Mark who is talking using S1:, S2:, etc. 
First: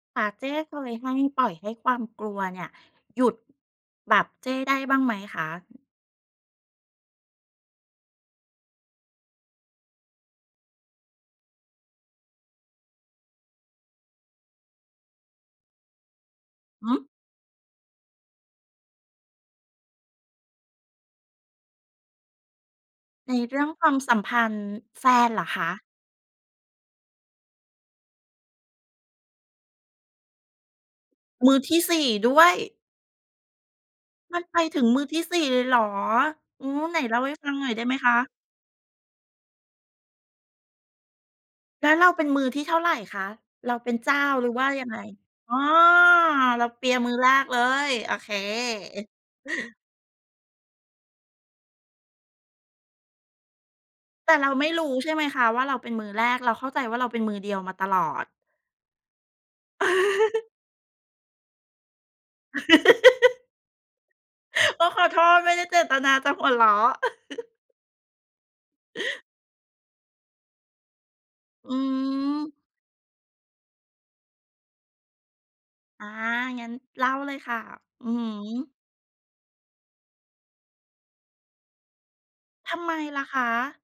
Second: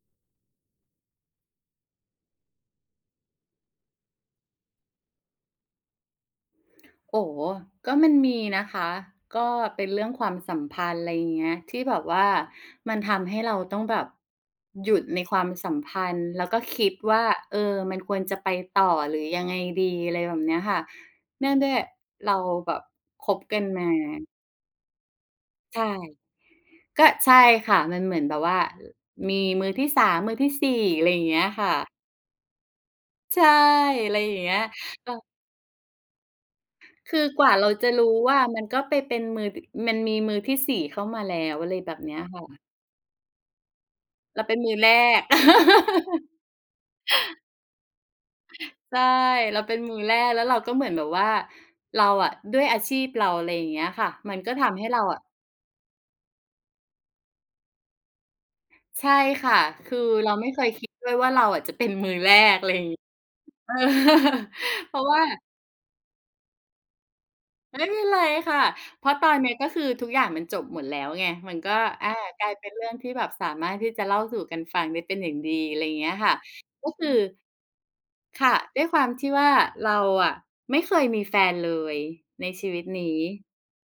S1: ค่ะ เจ้เคยให้ ปล่อยให้ความกลัวเนี่ย หยุด แบบเจ้ได้บ้างไหมคะ?
S2: โอ้โฮ ก็มันมีนะคะ ก็เป็นเรื่องความสัมพันธ์ อะไรอย่างเงี้ย ที่แบบว่ามันทำให้เราต้องแบบหยุดในความสัมพันธ์ แล้วก็คิ
S1: หื
S2: ด
S1: อ
S2: ว่า เออ "มันควรจะไปต่อ หรือยังไงดี?" อะไรแบบเนี้ยค่ะ เนื่องด้วยเราแบบค
S1: ใน
S2: บ
S1: เ
S2: ก
S1: ร
S2: ั
S1: ื
S2: น
S1: ่อง
S2: ม
S1: ความสัม
S2: า
S1: พันธ์ แฟนเหรอคะ?
S2: ใช่ ก็ ใช่ค่ะ มันเหมือนแบบว่า ล มีมือที่ 3 มือที่ 4 อะไรอย่างเงี้ย
S1: มือ
S2: ค่
S1: ที่
S2: ะ
S1: 4 ด้วย
S2: ใช่ อะไรอย่
S1: ม
S2: า
S1: ั
S2: ง
S1: น
S2: เงี
S1: ไป
S2: ้ย
S1: ถึงมือ
S2: ก็
S1: ที่ 4 เลยเหรอ อืม ไหนเ
S2: ค
S1: ล่า
S2: ือ
S1: ให้
S2: ก
S1: ฟ
S2: ว
S1: ั
S2: ่า
S1: งห
S2: เ
S1: น
S2: ร
S1: ่อ
S2: า
S1: ยได้
S2: จะ
S1: ไหม
S2: ร
S1: ค
S2: ู้
S1: ะ?
S2: ว่า มันก็ไปเป็นมือ อ มันมีมือที่ 4 เข้ามาแล้ว อะไร
S1: แล้
S2: แบ
S1: ว
S2: บ
S1: เรา
S2: เนี้
S1: เ
S2: ย
S1: ป็น
S2: ค
S1: ม
S2: ่
S1: ือ
S2: ะ
S1: ที่เท่าไรคะ เราเป็นเจ้า
S2: เรา
S1: หรื
S2: เ
S1: อ
S2: ป็น
S1: ว่า
S2: มือ
S1: ยั
S2: แ
S1: ง
S2: ร
S1: ไง?
S2: ก
S1: อ้อ เราเปียมือแรกเลย โอเค
S2: ใช่ เราเป็น มือแรก แล้วเราก็เหมือนแบบว่า เราอะ ด้วยอาชีพเรา อะไรอย่างเงี้ยค่ะ
S1: แต
S2: มั
S1: ่
S2: น
S1: เ
S2: ก
S1: รา
S2: ็ท
S1: ไม่
S2: ำ
S1: ร
S2: ให้
S1: ู้
S2: เรา
S1: ใช่
S2: อ
S1: ไห
S2: ะ
S1: มคะว่าเราเป็นมือแรก? เราเข้าใจว่าเราเป็นมือเดียวมาตลอด
S2: ใช่ค่ะ คือเราไม่เคยคิดด้วยว่าเราอะ จะเป็นมือแรก อะไรงี้ เออ
S1: โอ้
S2: เพร
S1: ข
S2: าะ
S1: อ
S2: ว
S1: โท
S2: ่า
S1: ษไม่ได้เจตนาจะหัวเราะ
S2: ไม่เป็นไรค่ะ เพราะตอนเนี้ยก็คือทุกอย่างมันจบหมดแล้วไง มันก
S1: อ
S2: ็
S1: ื
S2: อา กลา
S1: ม
S2: ยเป็นเรื่องที่แบบสามารถที่จะเล่าสู่กันฟังได้เป็นอย่างดี อะไรอย่าง
S1: อ
S2: เง
S1: า
S2: ี้ยค่ะ
S1: งั้น
S2: ก็
S1: เ
S2: ค
S1: ล่
S2: ือ
S1: าเลยค่ะ อือฮ
S2: ค่ะ
S1: ึ
S2: ด้วยความที่ว่าเราอะไม่เคยมีแฟนเลยในชี
S1: ท
S2: วิ
S1: ำ
S2: ต
S1: ไม
S2: นี้
S1: ล่ะคะ?